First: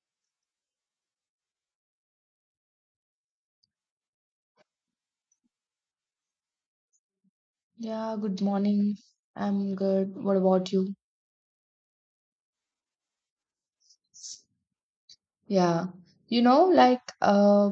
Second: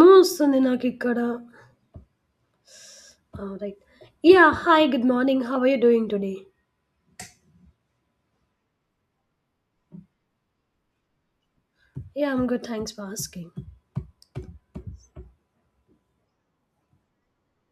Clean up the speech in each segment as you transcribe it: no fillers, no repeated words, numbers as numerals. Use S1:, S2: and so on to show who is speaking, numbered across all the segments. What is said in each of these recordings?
S1: Almost Ninakikara. All right. Yeah, hi, good morning. How are you doing today?
S2: Yeah, good morning. I'm good. What about you?
S1: Yeah, I'm good. Thanks for asking.
S2: Yeah. You know, like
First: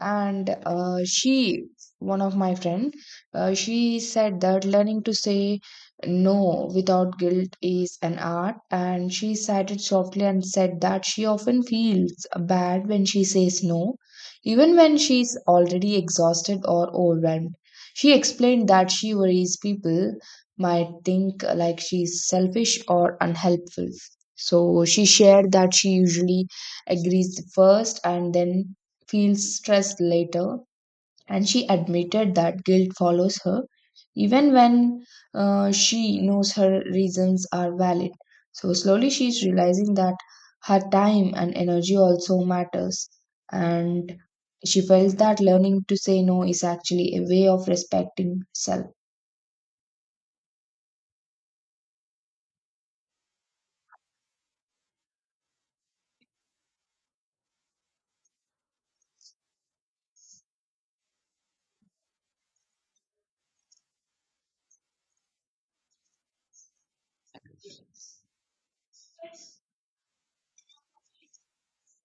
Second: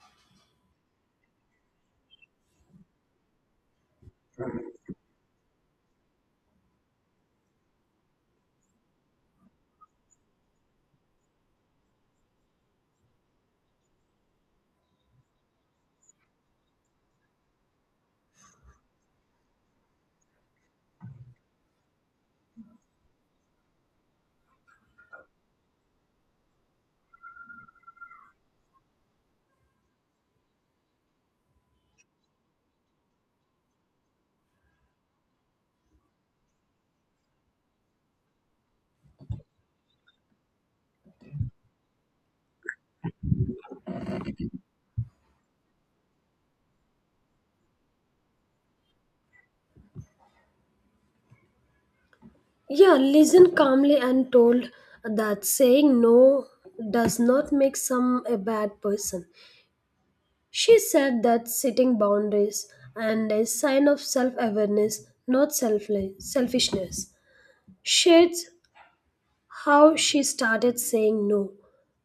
S2: and she one of my friend she said that learning to say no without guilt is an art and she cited softly and said that she often feels bad when she says no even when she's already exhausted or overwhelmed. She explained that she worries people might think she's selfish or unhelpful, so she shared that she usually agrees first and then feels stressed later, and she admitted that guilt follows her even when she knows her reasons are valid. So slowly she's realizing that her time and energy also matters, and she felt that learning to say no is actually a way of respecting self.
S1: Yeah, listen calmly and told that saying no does not make some a bad person. She said that setting boundaries and a sign of self-awareness, not selfless, selfishness. Shades how she started saying no,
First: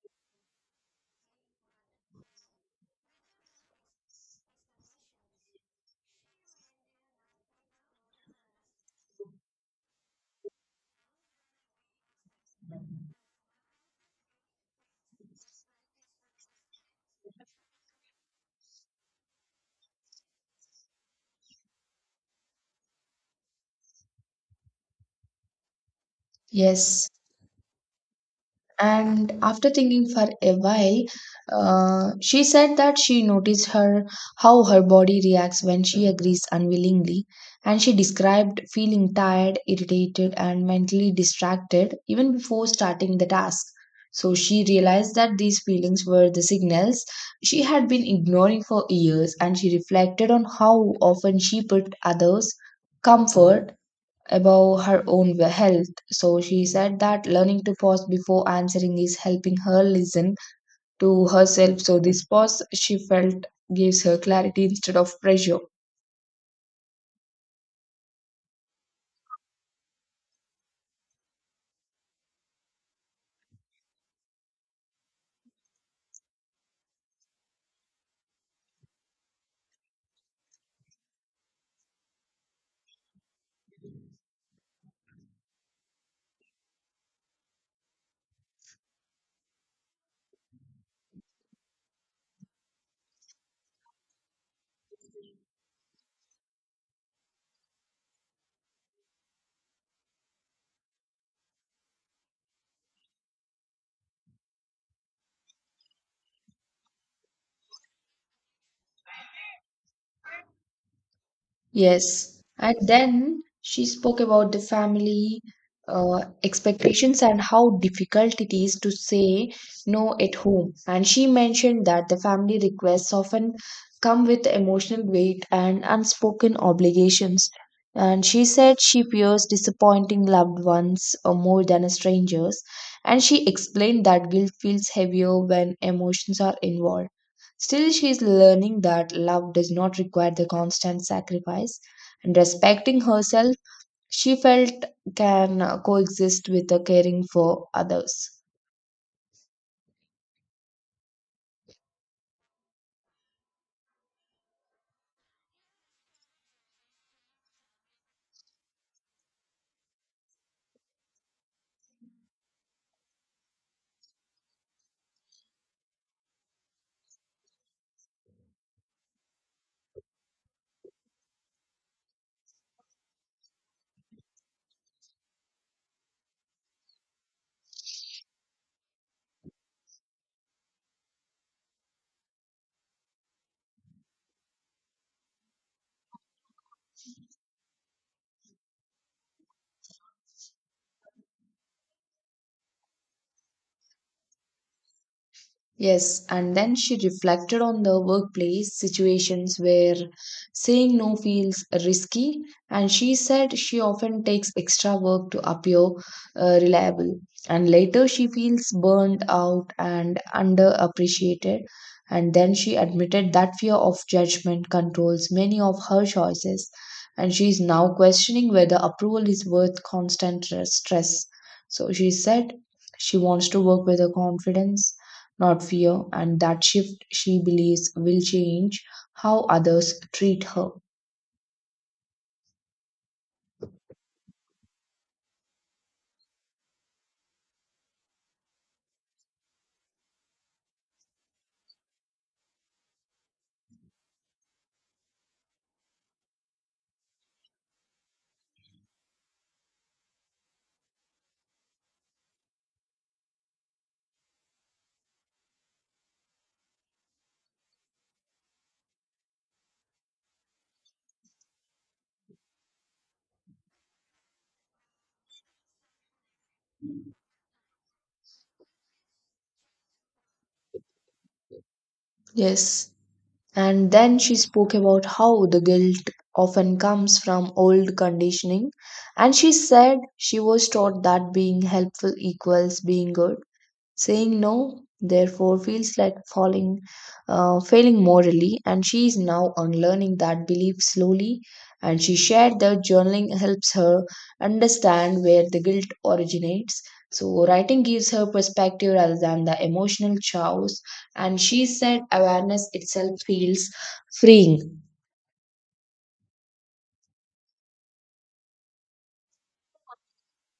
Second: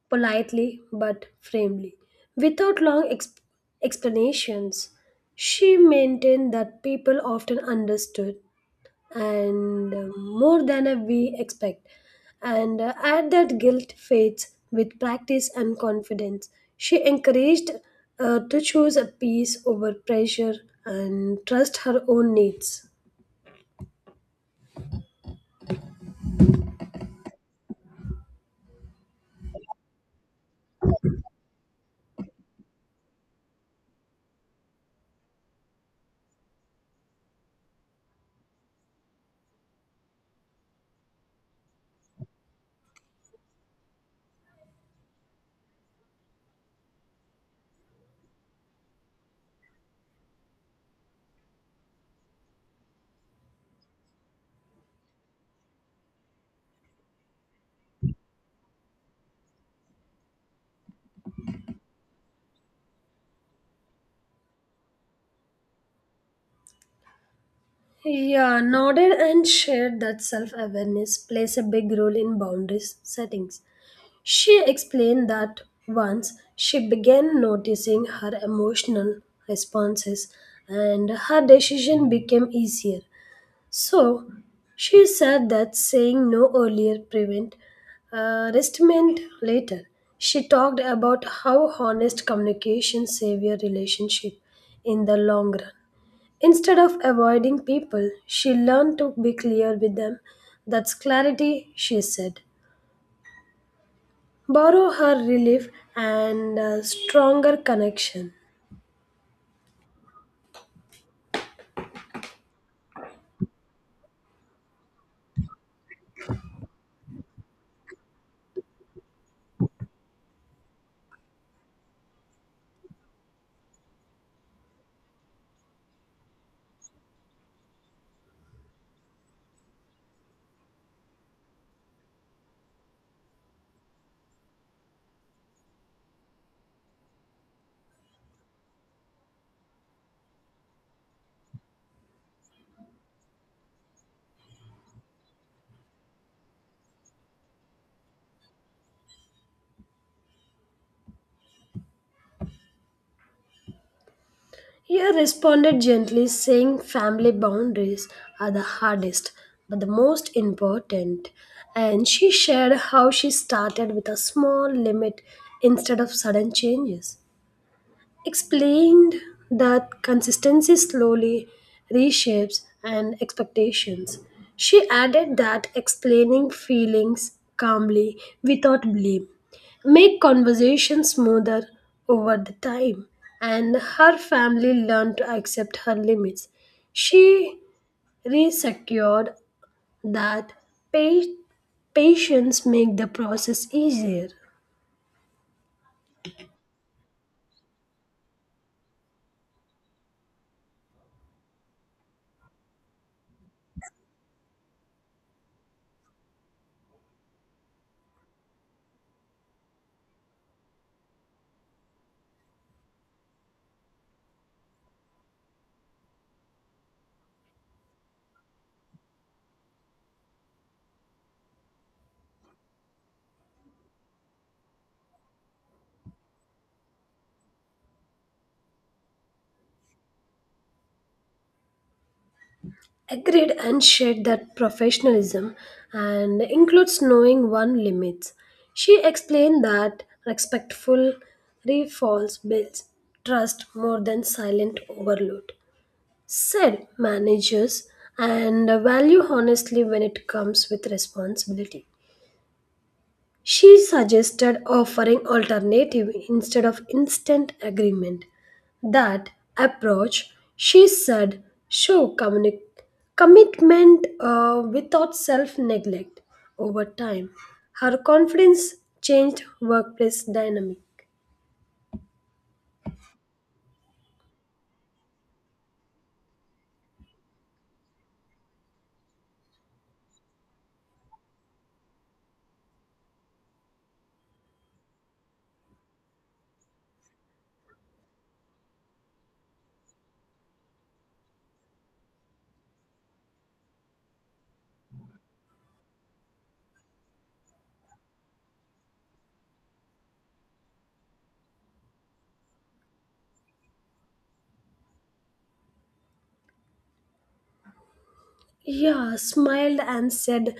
S1: politely but firmly. Without long explanations, she maintained that people often understood and more than we expect. And At that guilt fades with practice and confidence. She encouraged to choose a peace over pressure and trust her own needs.
S2: Yes. And after thinking for a while, she said that she noticed her how her body reacts when she agrees unwillingly, and she described feeling tired, irritated, and mentally distracted even before starting the task. So she realized that these feelings were the signals she had been ignoring for years, and she reflected on how often she put others' comfort about her own health. So she said that learning to pause before answering is helping her listen to herself. So this pause, she felt, gives her clarity instead of pressure.
S1: Yeah, nodded and shared that self awareness plays a big role in boundaries settings. She explained that once she began noticing her emotional responses and her decision became easier. So she said that saying no earlier prevent restraint later. She talked about how honest communication save your relationship in the long run. Instead of avoiding people, she learned to be clear with them. That's clarity, she said. Borrow her relief and a stronger connection.
S2: Yes. And then she spoke about the family expectations and how difficult it is to say no at home. And she mentioned that the family requests often come with emotional weight and unspoken obligations. And she said she fears disappointing loved ones more than strangers. And she explained that guilt feels heavier when emotions are involved. Still, she is learning that love does not require the constant sacrifice, and respecting herself, she felt, can coexist with the caring for others.
S1: He responded gently, saying family boundaries are the hardest but the most important. And she shared how she started with a small limit instead of sudden changes. Explained that consistency slowly reshapes and expectations. She added that explaining feelings calmly without blame make conversation smoother over the time and her family learned to accept her limits. She resecured that pa- patience make the process easier.
S2: Yes, and then she reflected on the workplace situations where saying no feels risky, and she said she often takes extra work to appear reliable. And later she feels burned out and underappreciated. And then she admitted that fear of judgment controls many of her choices, and she is now questioning whether approval is worth constant stress. So she said she wants to work with her confidence, not fear, and that shift, she believes, will change how others treat her.
S1: Agreed and shared that professionalism and includes knowing one limits. She explained that respectful refalls builds trust more than silent overload. Said managers and value honestly when it comes with responsibility. She suggested offering alternative instead of instant agreement. That approach, she said, show commitment without self neglect. Over time, her confidence changed workplace dynamic.
S2: Yes. And then she spoke about how the guilt often comes from old conditioning. And she said she was taught that being helpful equals being good. Saying no, therefore, feels like falling, failing morally, and she is now unlearning that belief slowly. And she shared that journaling helps her understand where the guilt originates. So, writing gives her perspective rather than the emotional chaos. And she said awareness itself feels freeing.
S1: Yeah, smiled and said,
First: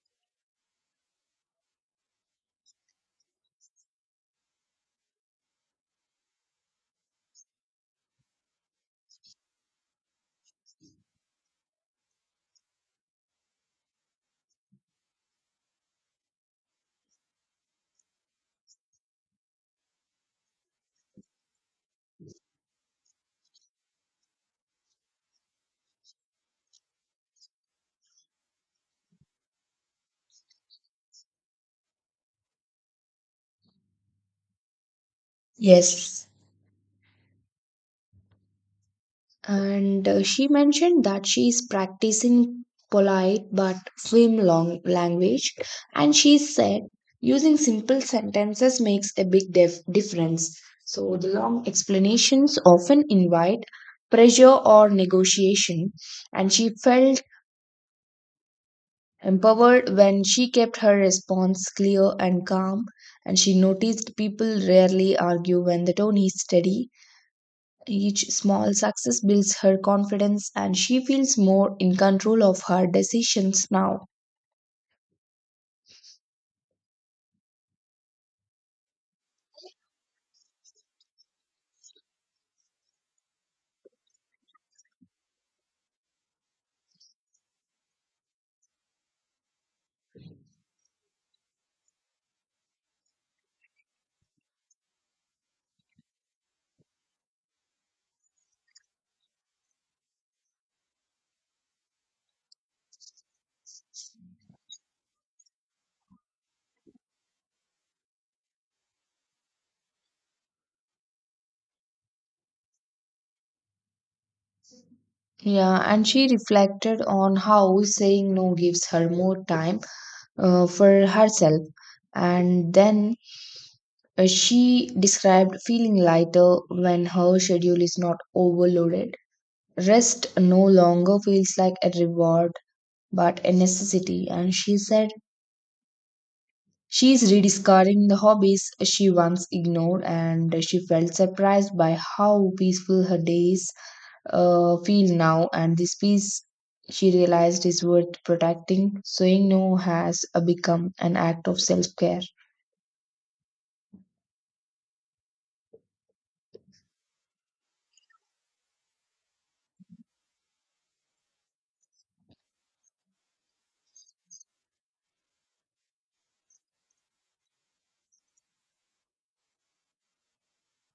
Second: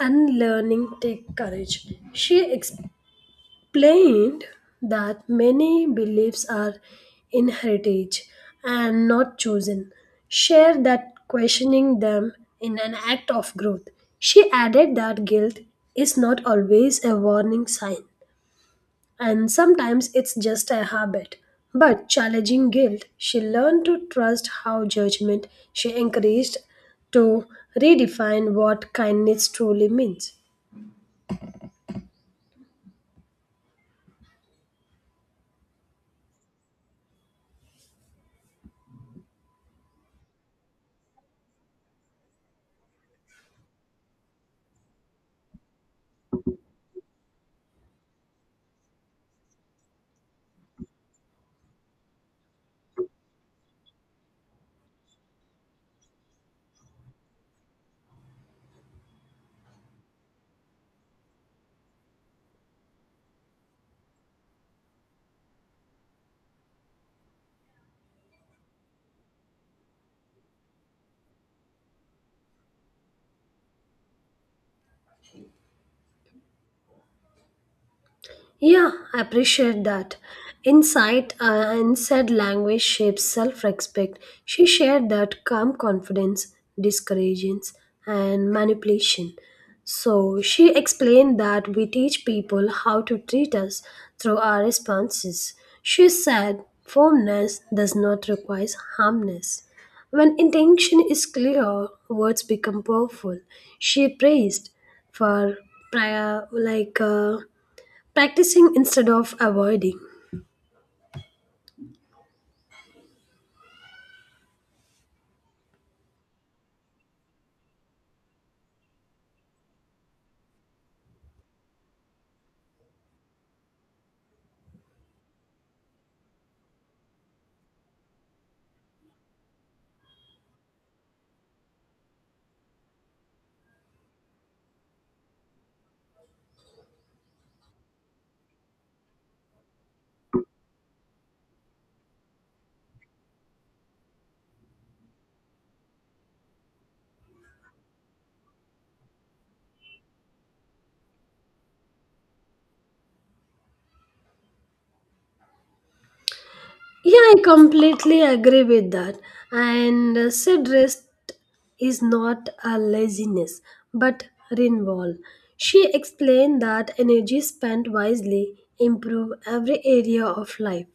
S1: unlearning take courage. She explained that many beliefs are inherited and not chosen. Share that questioning them in an act of growth. She added that guilt is not always a warning sign, and sometimes it's just a habit. But challenging guilt, she learned to trust how judgment she encouraged to redefine what kindness truly means.
S2: Yes. And she mentioned that she is practicing polite but firm long language, and she said using simple sentences makes a big difference. So the long explanations often invite pressure or negotiation, and she felt empowered when she kept her response clear and calm, and she noticed people rarely argue when the tone is steady. Each small success builds her confidence and she feels more in control of her decisions now.
S1: Yeah, I appreciate that. Insight and said language shapes self respect. She shared that calm confidence discourages and manipulation. So she explained that we teach people how to treat us through our responses. She said firmness does not require harmness. When intention is clear, words become powerful. She praised for prior, like. Practicing instead of avoiding.
S2: Yeah, and she reflected on how saying no gives her more time for herself. And then she described feeling lighter when her schedule is not overloaded. Rest no longer feels like a reward but a necessity. And she said she is rediscovering the hobbies she once ignored, and she felt surprised by how peaceful her days feel now. And this peace, she realized, is worth protecting. Saying no has become an act of self care.
S1: Yeah, I completely agree with that. And said rest is not a laziness but renewal. She explained that energy spent wisely improve every area of life.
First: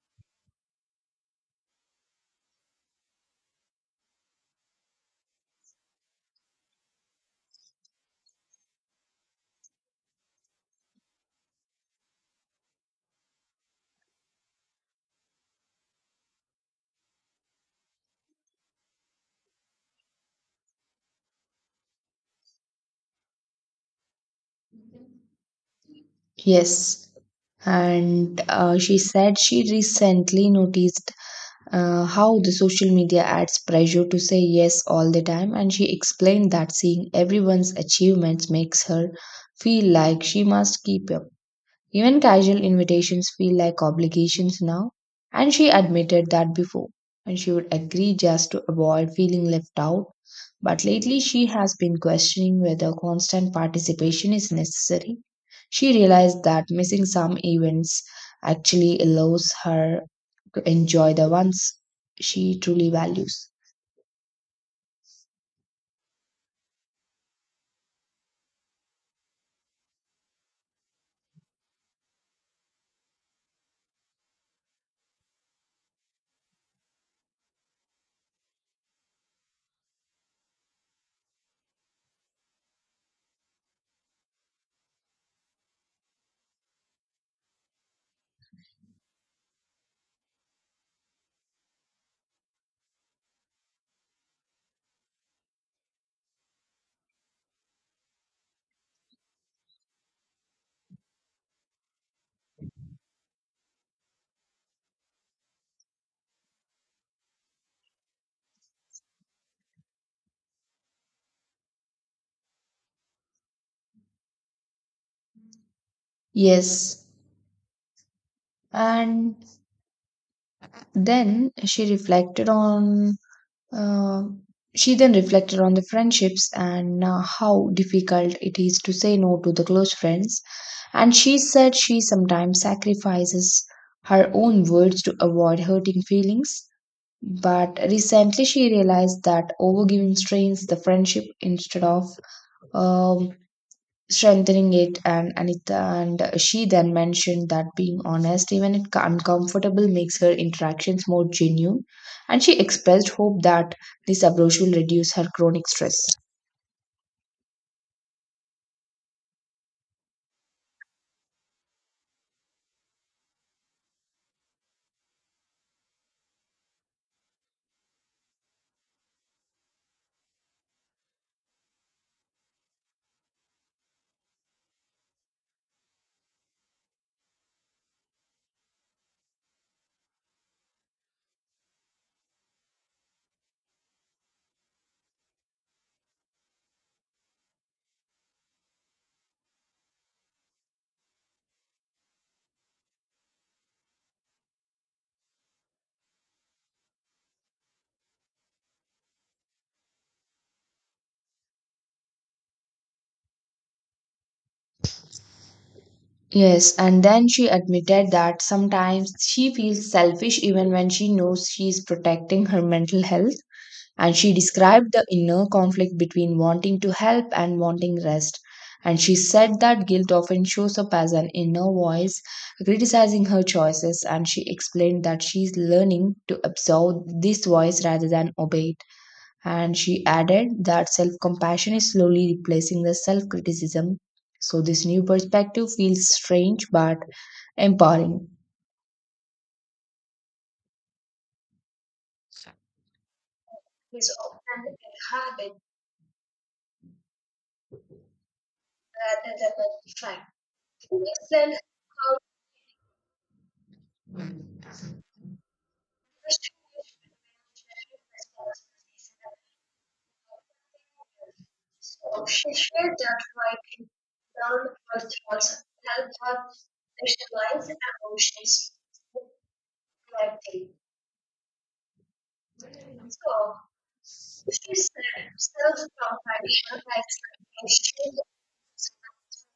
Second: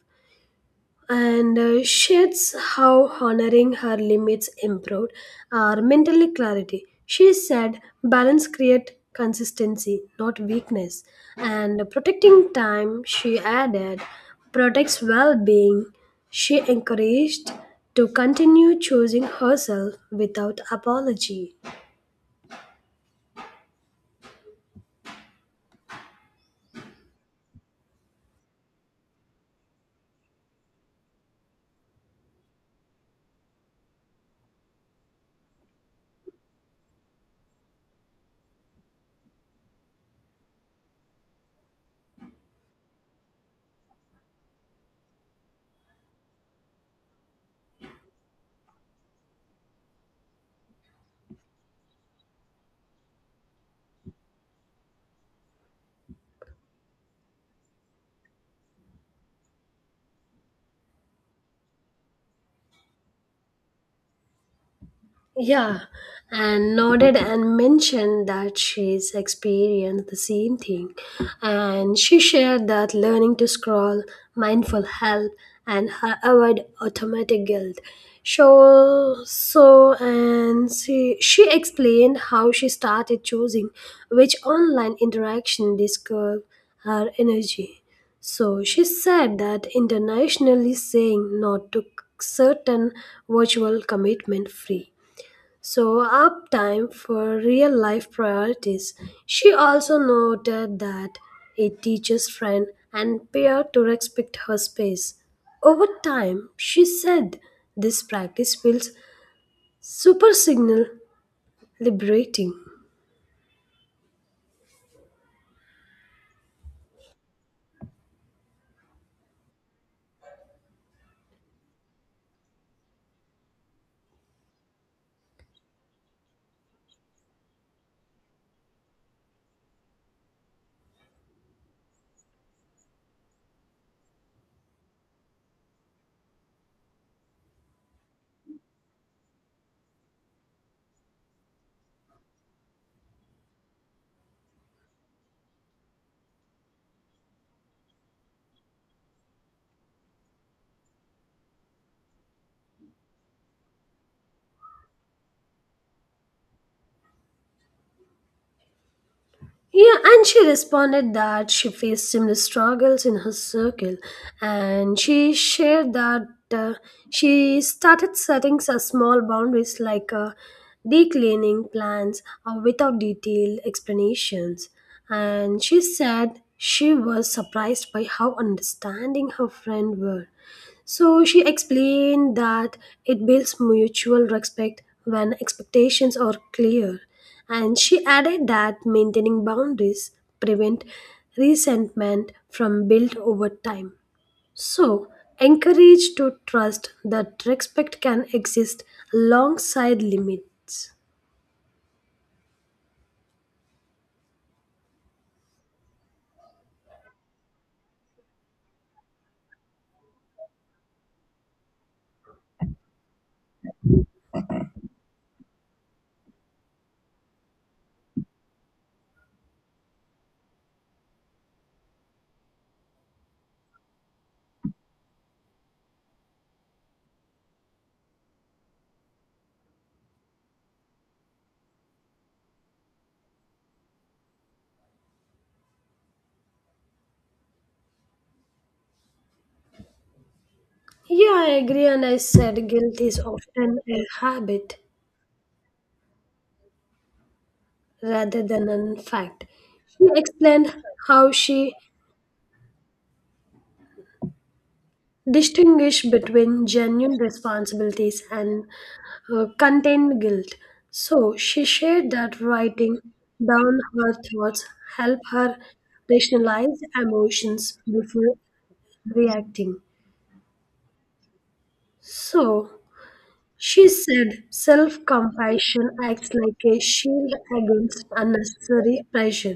S1: And Sheds how honoring her limits improved our mental clarity. She said, "Balance create consistency, not weakness." And protecting time, she added, protects well-being. She encouraged to continue choosing herself without apology.
S2: Yes. And she said she recently noticed how the social media adds pressure to say yes all the time, and she explained that seeing everyone's achievements makes her feel like she must keep up. Even casual invitations feel like obligations now, and she admitted that before, and she would agree just to avoid feeling left out. But lately, she has been questioning whether constant participation is necessary. She realized that missing some events actually allows her to enjoy the ones she truly values.
S1: Yeah, and nodded and mentioned that she's experienced the same thing. And she shared that learning to scroll, mindful help, and her avoid automatic guilt. So she explained how she started choosing which online interaction disturb her energy. So she said that internationally saying no to certain virtual commitment free so, up time for real life priorities. She also noted that a teacher's friend and peer to respect her space. Over time, she said this practice feels super signal liberating.
S2: Yes. And then uh, she then reflected on the friendships and how difficult it is to say no to the close friends. And she said she sometimes sacrifices her own words to avoid hurting feelings. But recently, she realized that overgiving strains the friendship instead of um, strengthening it. And anita and she then mentioned that being honest even if uncomfortable makes her interactions more genuine, and she expressed hope that this approach will reduce her chronic stress.
S1: Yeah, and she responded that she faced similar struggles in her circle, and she shared that uh, she started setting some small boundaries like declining plans or without detailed explanations. And she said she was surprised by how understanding her friend were. So she explained that it builds mutual respect when expectations are clear. And she added that maintaining boundaries prevent resentment from built over time. So encourage to trust that respect can exist alongside limits.
S2: Yes, and then she admitted that sometimes she feels selfish even when she knows she is protecting her mental health. And she described the inner conflict between wanting to help and wanting rest. And she said that guilt often shows up as an inner voice criticizing her choices. And she explained that she's learning to absorb this voice rather than obey it. And she added that self compassion is slowly replacing the self criticism. So, this new perspective feels strange but empowering.
S1: Yeah, I agree, and I said guilt is often a habit rather than a fact. She explained how she distinguish between genuine responsibilities and contained guilt. So she shared that writing down her thoughts help her rationalize emotions before reacting. So she said self-compassion acts like a shield against unnecessary pressure.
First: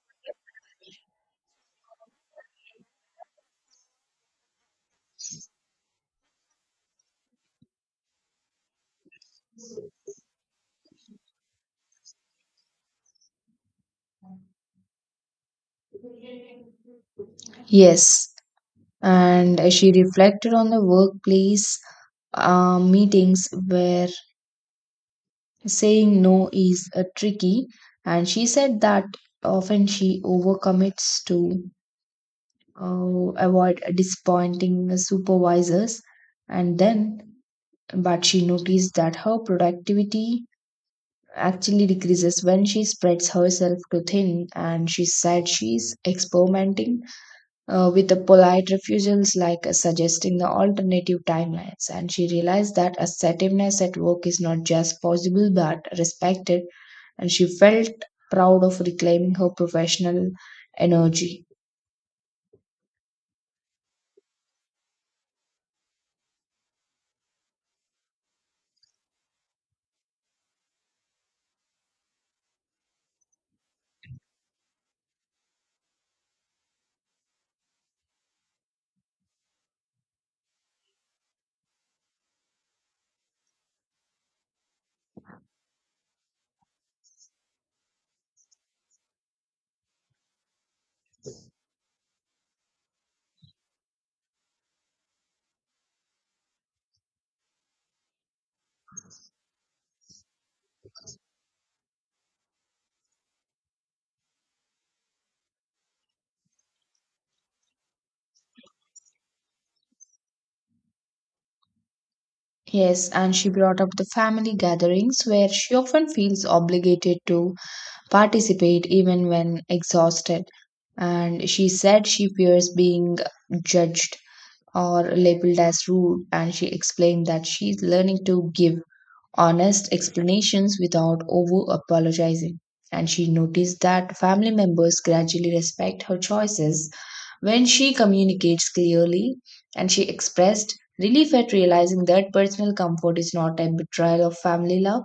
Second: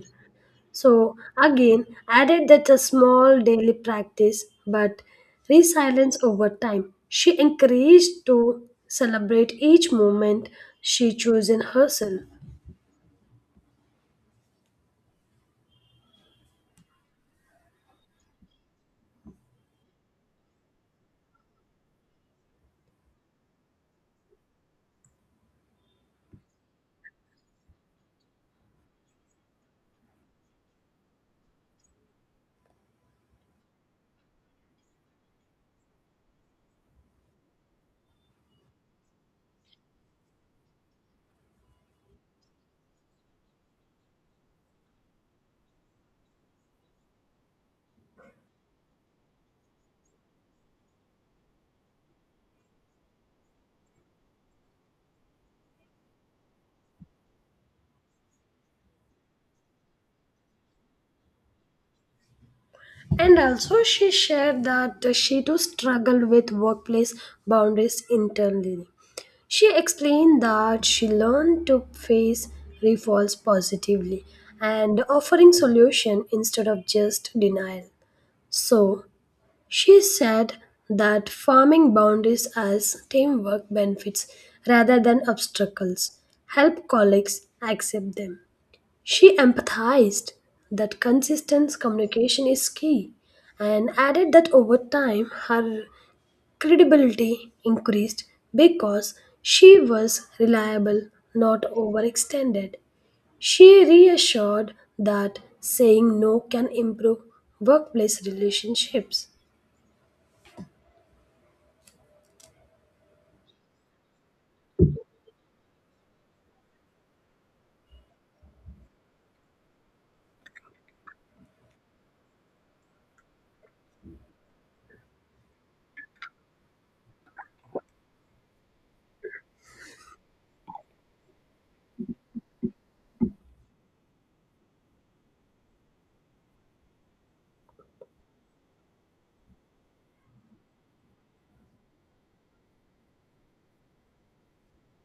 S1: So again, added that a small daily practice, but resilience over time. She encouraged to celebrate each moment she chose in herself.
S2: Yes, and she reflected on the workplace meetings where saying no is tricky, and she said that often she overcommits to avoid disappointing the supervisors, and then but she noticed that her productivity actually decreases when she spreads herself too thin. And she said she's experimenting with the polite refusals, like suggesting the alternative timelines, and she realized that assertiveness at work is not just possible but respected, and she felt proud of reclaiming her professional energy.
S1: And also she shared that she too struggled with workplace boundaries internally. She explained that she learned to face refalls positively and offering solution instead of just denial. So, she said that farming boundaries as teamwork benefits rather than obstacles help colleagues accept them. She empathized that consistent communication is key and added that over time her credibility increased because she was reliable, not overextended. She reassured that saying no can improve workplace relationships.
S2: Yes, and she brought up the family gatherings where she often feels obligated to participate even when exhausted. And she said she fears being judged or labeled as rude, and she explained that she's learning to give honest explanations without over apologizing. And she noticed that family members gradually respect her choices when she communicates clearly. And she expressed relief at realizing that personal comfort is not a betrayal of family love.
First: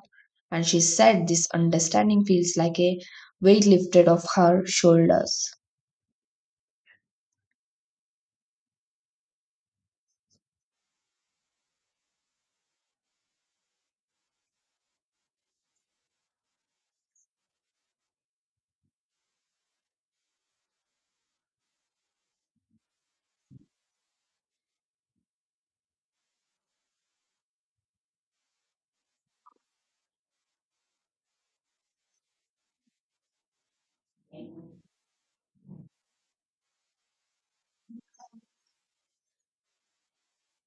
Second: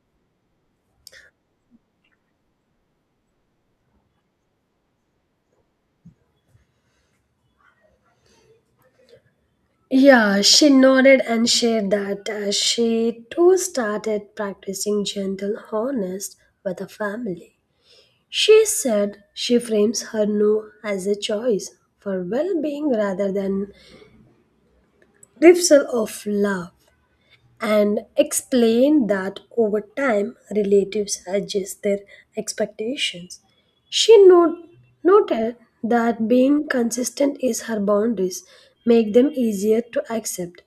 S2: And she said this understanding feels like a weight lifted off her shoulders.
S1: Yeah, she nodded and shared that as she too started practicing gentle honest with her family. She said she frames her no as a choice for well being rather than refusal of love and explained that over time relatives adjust their expectations. She noted that being consistent is her boundaries make them easier to accept.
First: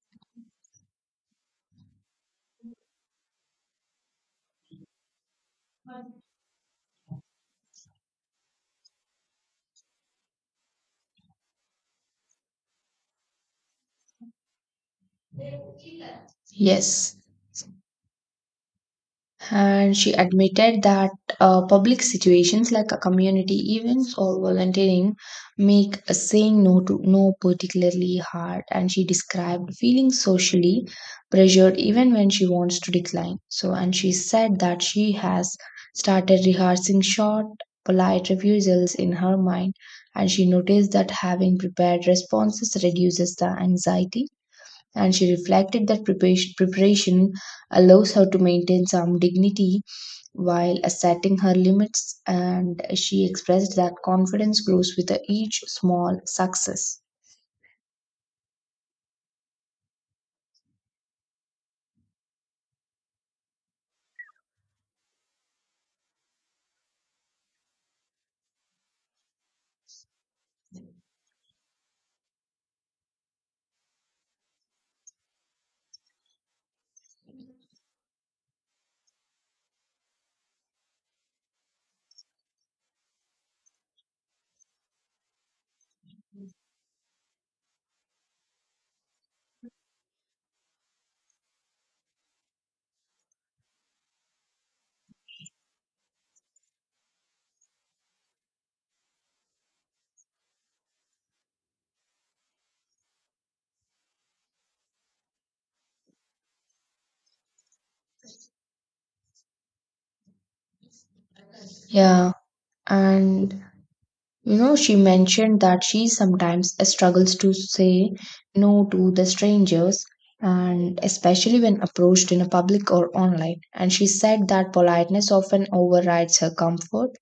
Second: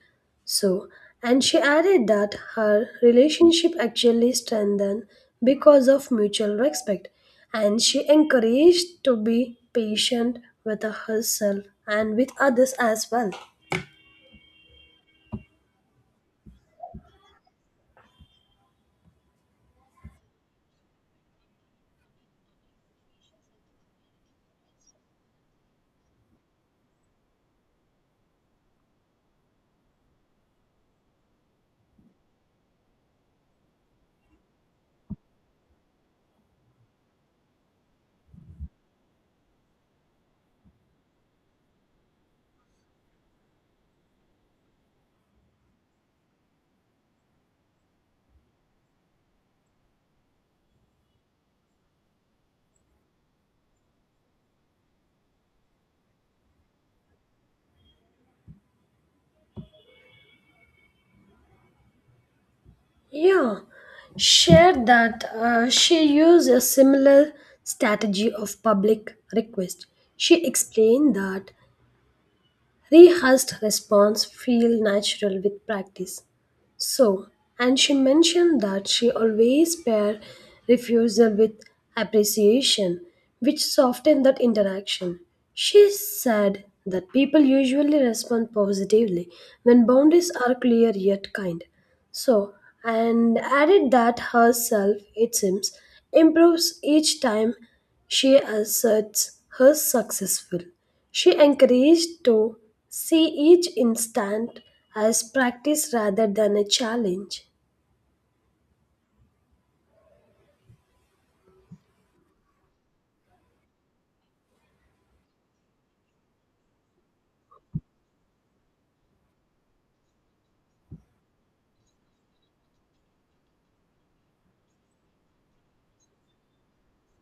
S1: So, and she added that her relationship actually strengthened because of mutual respect, and she encouraged to be patient with herself and with others as well.
S2: Yes. And she admitted that public situations like a community events or volunteering make saying no particularly hard. And she described feeling socially pressured even when she wants to decline. So, and she said that she has started rehearsing short, polite refusals in her mind. And she noticed that having prepared responses reduces the anxiety. And she reflected that preparation allows her to maintain some dignity while setting her limits, and she expressed that confidence grows with each small success.
S1: Yeah, shared that she used a similar strategy of public request. She explained that rehearsed response feel natural with practice. So, and she mentioned that she always pair refusal with appreciation, which softened that interaction. She said that people usually respond positively when boundaries are clear yet kind. So, and added that herself, it seems, improves each time she asserts her successful. She encouraged to see each instant as practice rather than a challenge.
S2: Yeah, and you know, she mentioned that she sometimes struggles to say no to the strangers, and especially when approached in a public or online. And she said that politeness often overrides her comfort,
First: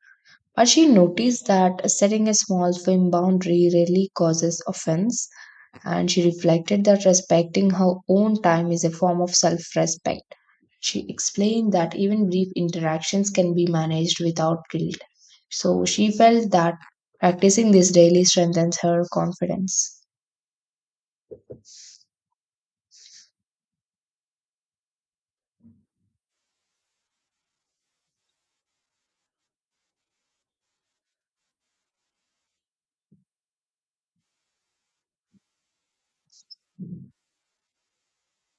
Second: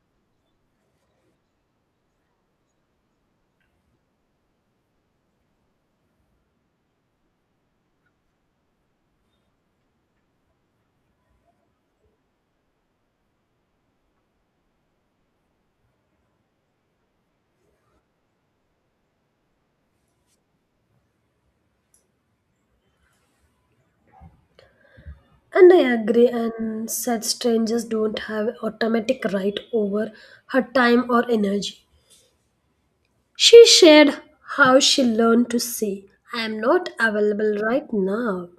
S2: but she noticed that setting a small firm boundary rarely causes offense, and she reflected that respecting her own time is a form of self respect. She explained that even brief interactions can be managed without guilt. So she felt that practicing this daily strengthens her confidence.
S1: And I agree, and said strangers don't have automatic right over her time or energy. She shared how she learned to say, I am not available right now,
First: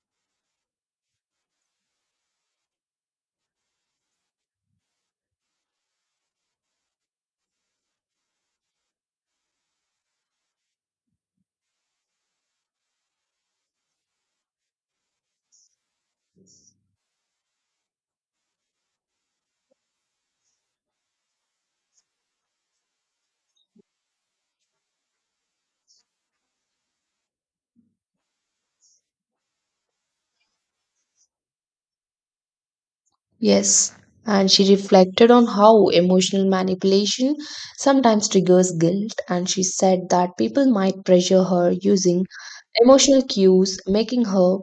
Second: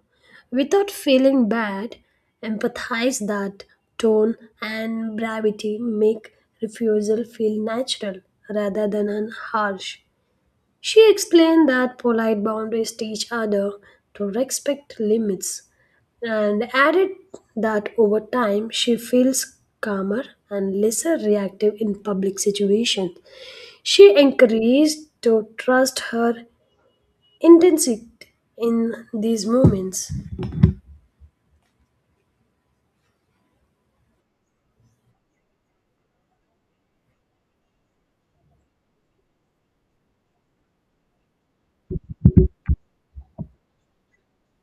S1: without feeling bad, empathize that tone and brevity make refusal feel natural rather than harsh. She explained that polite boundaries teach others to respect limits and added that over time she feels calmer and lesser reactive in public situations. She encouraged to trust her intensity in these moments.
S2: Yes, and she reflected on how emotional manipulation sometimes triggers guilt, and she said that people might pressure her using emotional cues, making her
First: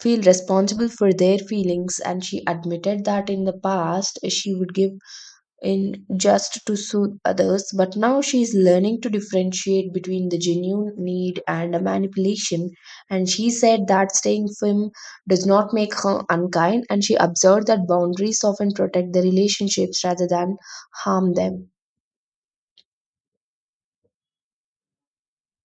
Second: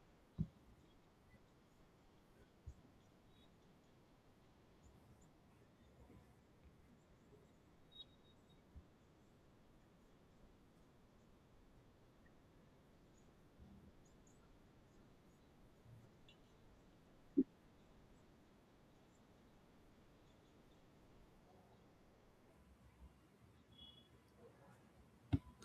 S2: feel responsible for their feelings. And she admitted that in the past she would give in just to soothe others, but now she is learning to differentiate between the genuine need and a manipulation. And she said that staying firm does not make her unkind, and she observed that boundaries often protect the relationships rather than harm them.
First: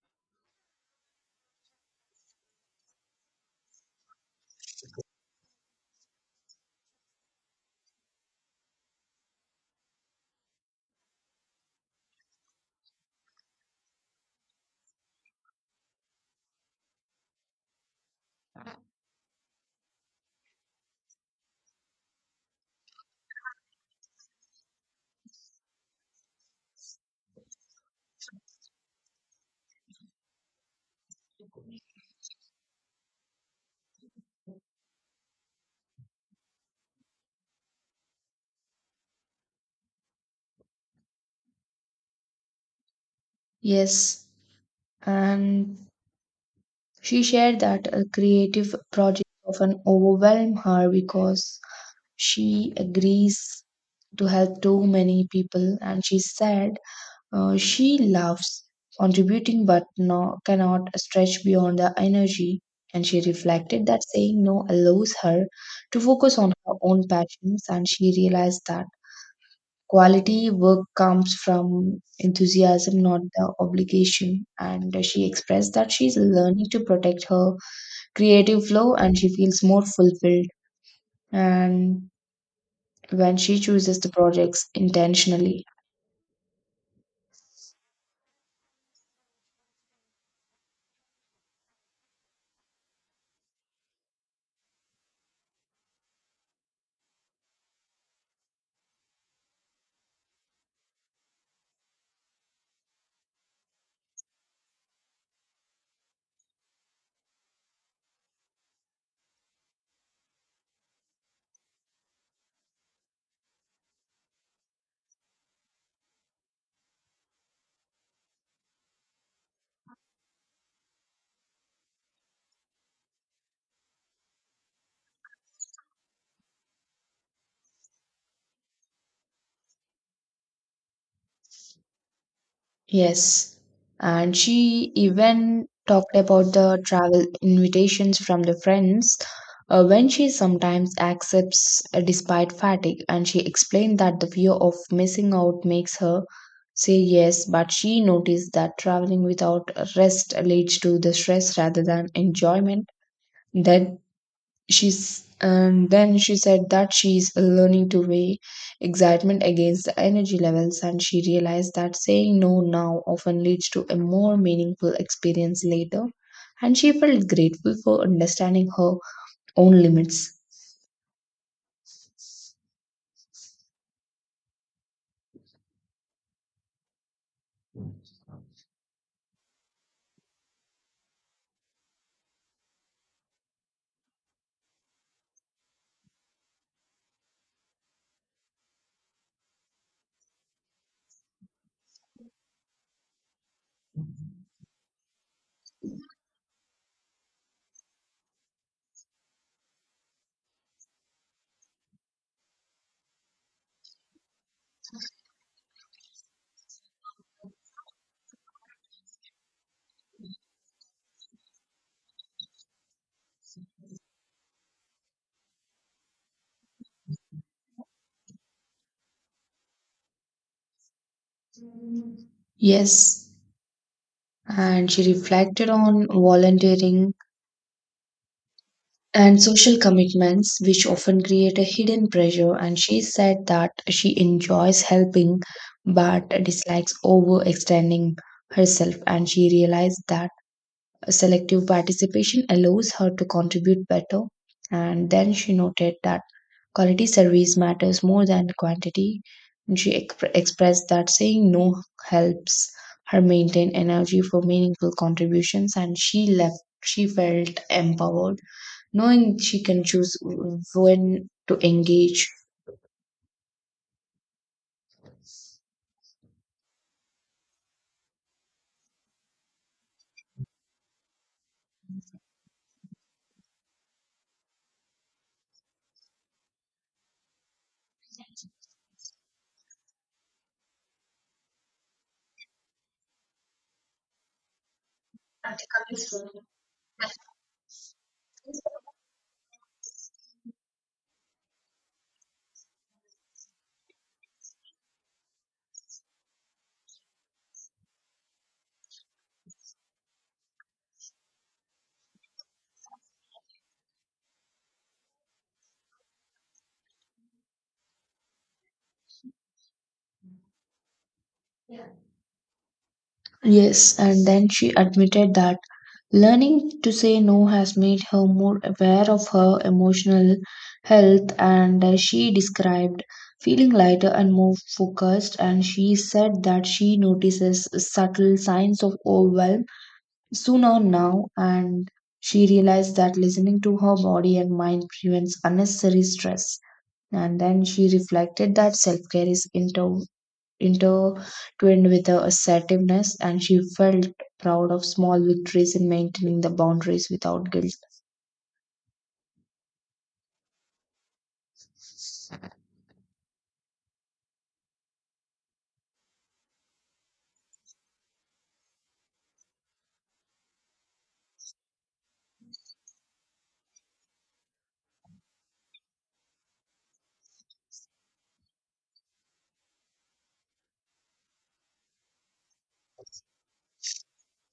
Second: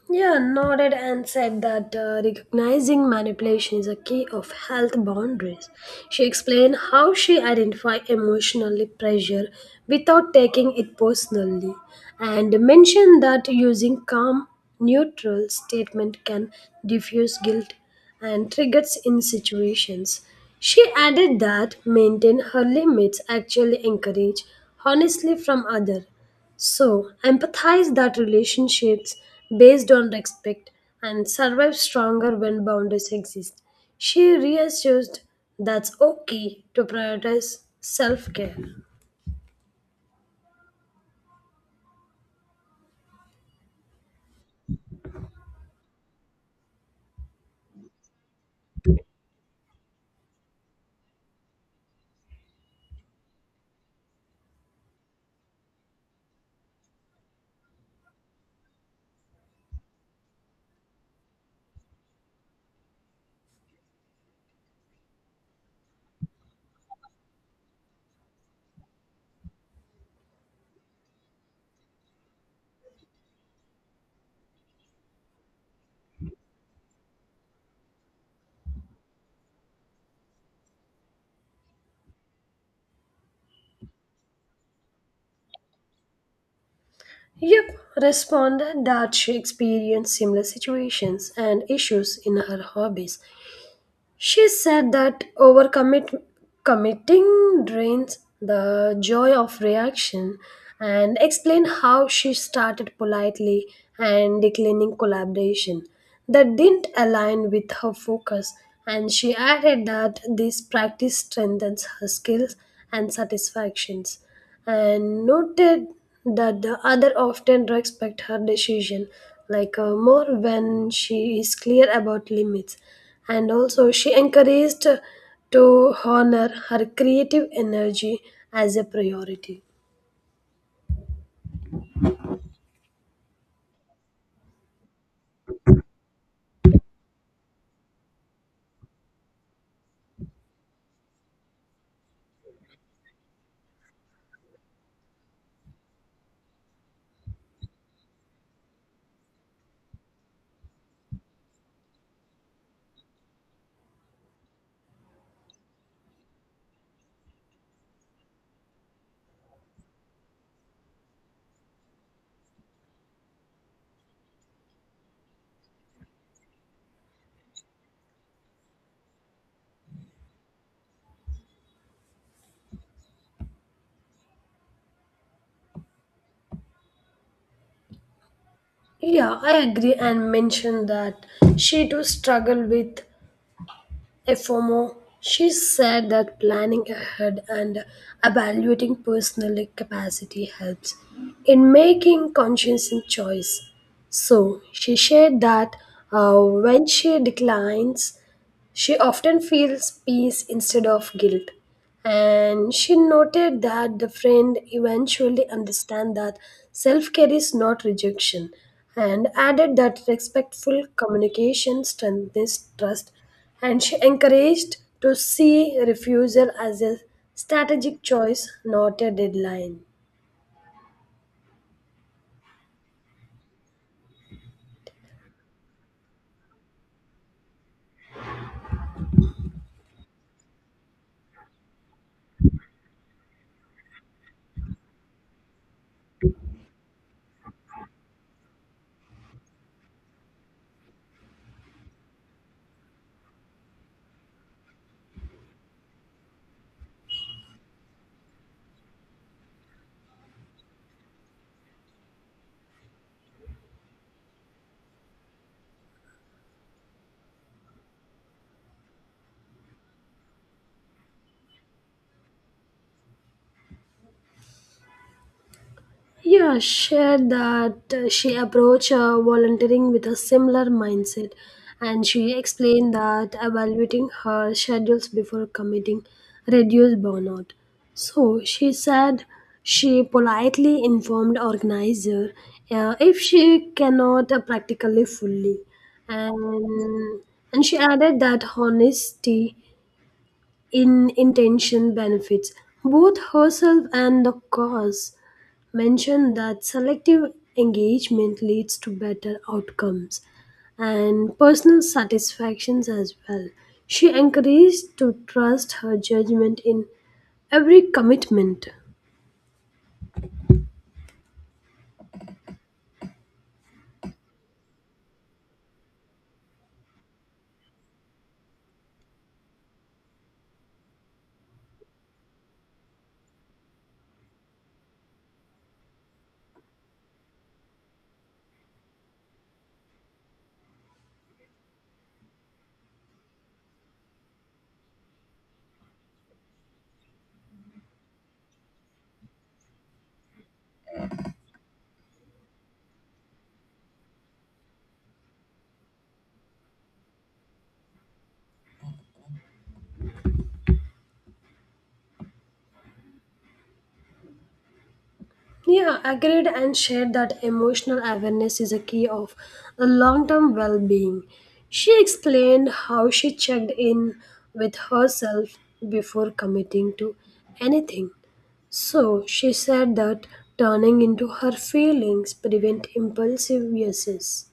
S1: Yeah, nodded and said that recognizing manipulation is a key of health boundaries. She explained how she identified emotional pressure without taking it personally and mentioned that using calm, neutral statement can diffuse guilt and triggers in situations. She added that maintain her limits actually encourage honestly from other so, empathize that relationships based on respect and survive stronger when boundaries exist. She reassured that's okay to prioritize self care.
S2: Yes, and she shared that a creative project often overwhelm her because she agrees to help too many people. And she said she loves contributing but no, cannot stretch beyond the energy. And she reflected that saying no allows her to focus on her own passions, and she realized that quality work comes from enthusiasm, not the obligation. And she expressed that she's learning to protect her creative flow, and she feels more fulfilled and when she chooses the projects intentionally.
S1: Yep, responded that she experienced similar situations and issues in her hobbies. She said that overcommit committing drains the joy of reaction and explained how she started politely and declining collaboration that didn't align with her focus and she added that this practice strengthens her skills and satisfactions and noted that the other often respect her decision like more when she is clear about limits and also she encouraged to honor her creative energy as a priority.
S2: Yes, and she even talked about the travel invitations from the friends when she sometimes accepts despite fatigue. And she explained that the fear of missing out makes her say yes, but she noticed that traveling without rest leads to the stress rather than enjoyment. That she's and then she said that she's learning to weigh excitement against the energy levels, and she realized that saying no now often leads to a more meaningful experience later, and she felt grateful for understanding her own limits.
S1: Yeah, I agree and mention that she too struggled with FOMO. She said that planning ahead and evaluating personal capacity helps in making conscious choice. So she shared that when she declines she often feels peace instead of guilt. And she noted that the friend eventually understand that self-care is not rejection and added that respectful communication strengthens trust and she encouraged to see refusal as a strategic choice, not a deadline.
S2: Yes, and she reflected on volunteering and social commitments, which often create a hidden pressure. And she said that she enjoys helping but dislikes overextending herself. And she realized that selective participation allows her to contribute better. And then she noted that quality service matters more than quantity. And she expressed that saying no helps her maintain energy for meaningful contributions, and she left. She felt empowered knowing she can choose when to engage.
S1: Yeah, shared that she approached volunteering with a similar mindset, and she explained that evaluating her schedules before committing reduced burnout. So she said she politely informed organizer if she cannot practically fully, and and she added that honesty in intention benefits both herself and the cause, mentioned that selective engagement leads to better outcomes and personal satisfactions as well. She encouraged to trust her judgment in every commitment.
S2: Yes, and then she admitted that learning to say no has made her more aware of her emotional health, and she described feeling lighter and more focused. And she said that she notices subtle signs of overwhelm sooner now, and she realized that listening to her body and mind prevents unnecessary stress. And then she reflected that self care is intertwined with a assertiveness, and she felt proud of small victories in maintaining the boundaries without guilt.
S1: Yeah, agreed and shared that emotional awareness is a key of a long-term well-being. She explained how she checked in with herself before committing to anything. So she said that turning into her feelings prevent impulsive uses.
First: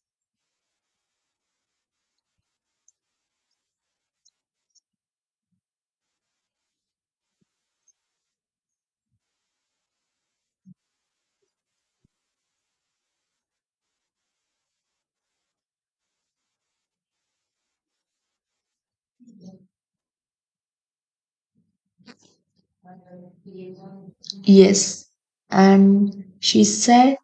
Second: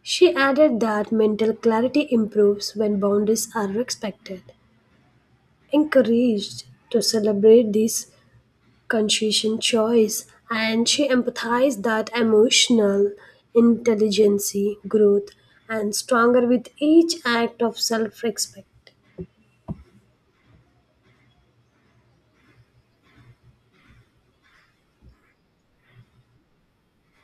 S1: She added that mental clarity improves when boundaries are respected, encouraged to celebrate these confusion choice and she empathized that emotional intelligence growth and stronger with each act of self-respect
S2: Yes. And she said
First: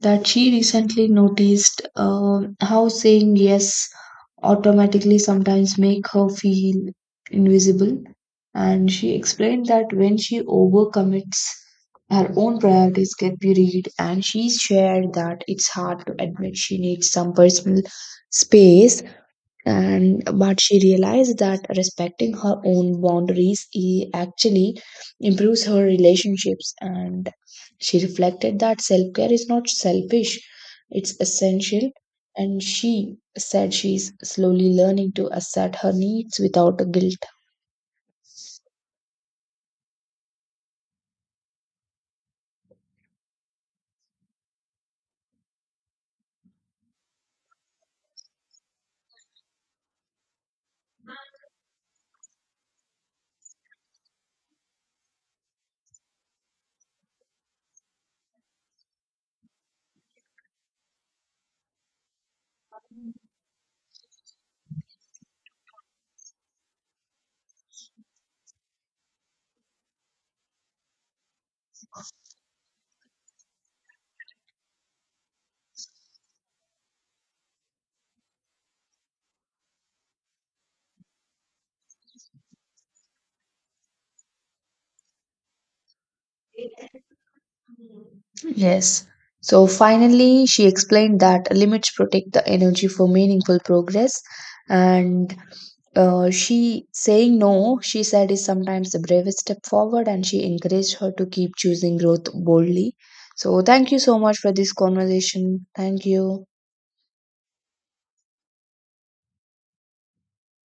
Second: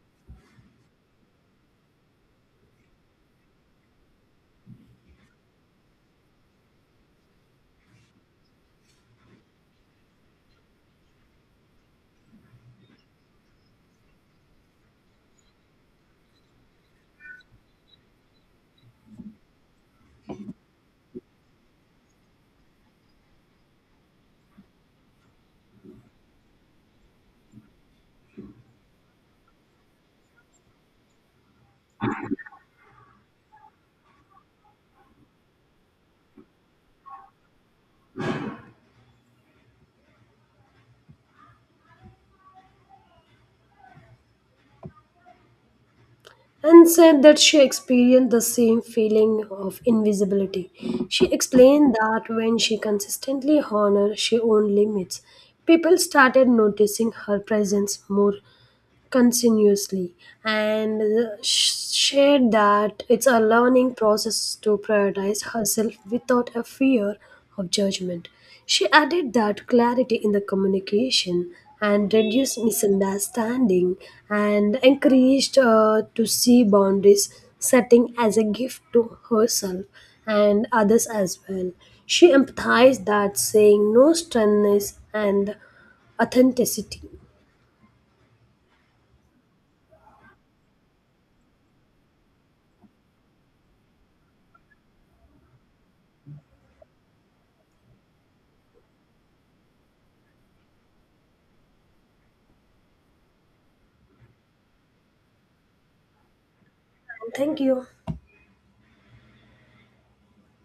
S2: that she recently noticed how saying yes automatically sometimes make her feel invisible. And she explained that when she overcommits, her own priorities get buried, and she shared that it's hard to admit she needs some personal space. And but she realized that respecting her own boundaries actually improves her relationships, and she reflected that self-care is not selfish, it's essential. And she said she's slowly learning to assert her needs without guilt.
S1: and said that she experienced the same feeling of invisibility. She explained that when she consistently honored her own limits people started noticing her presence more continuously and shared that it's a learning process to prioritize herself without a fear of judgment. She added that clarity in the communication and reduced misunderstanding and encouraged her to see boundaries setting as a gift to herself and others as well. She empathized that saying no strengthens and authenticity.
S2: Yes. So finally, she explained that limits protect the energy for meaningful progress, and she saying no, she said, is sometimes the bravest step forward, and she encouraged her to keep choosing growth boldly. So, thank you so much for this conversation. Thank you.
S1: Thank you.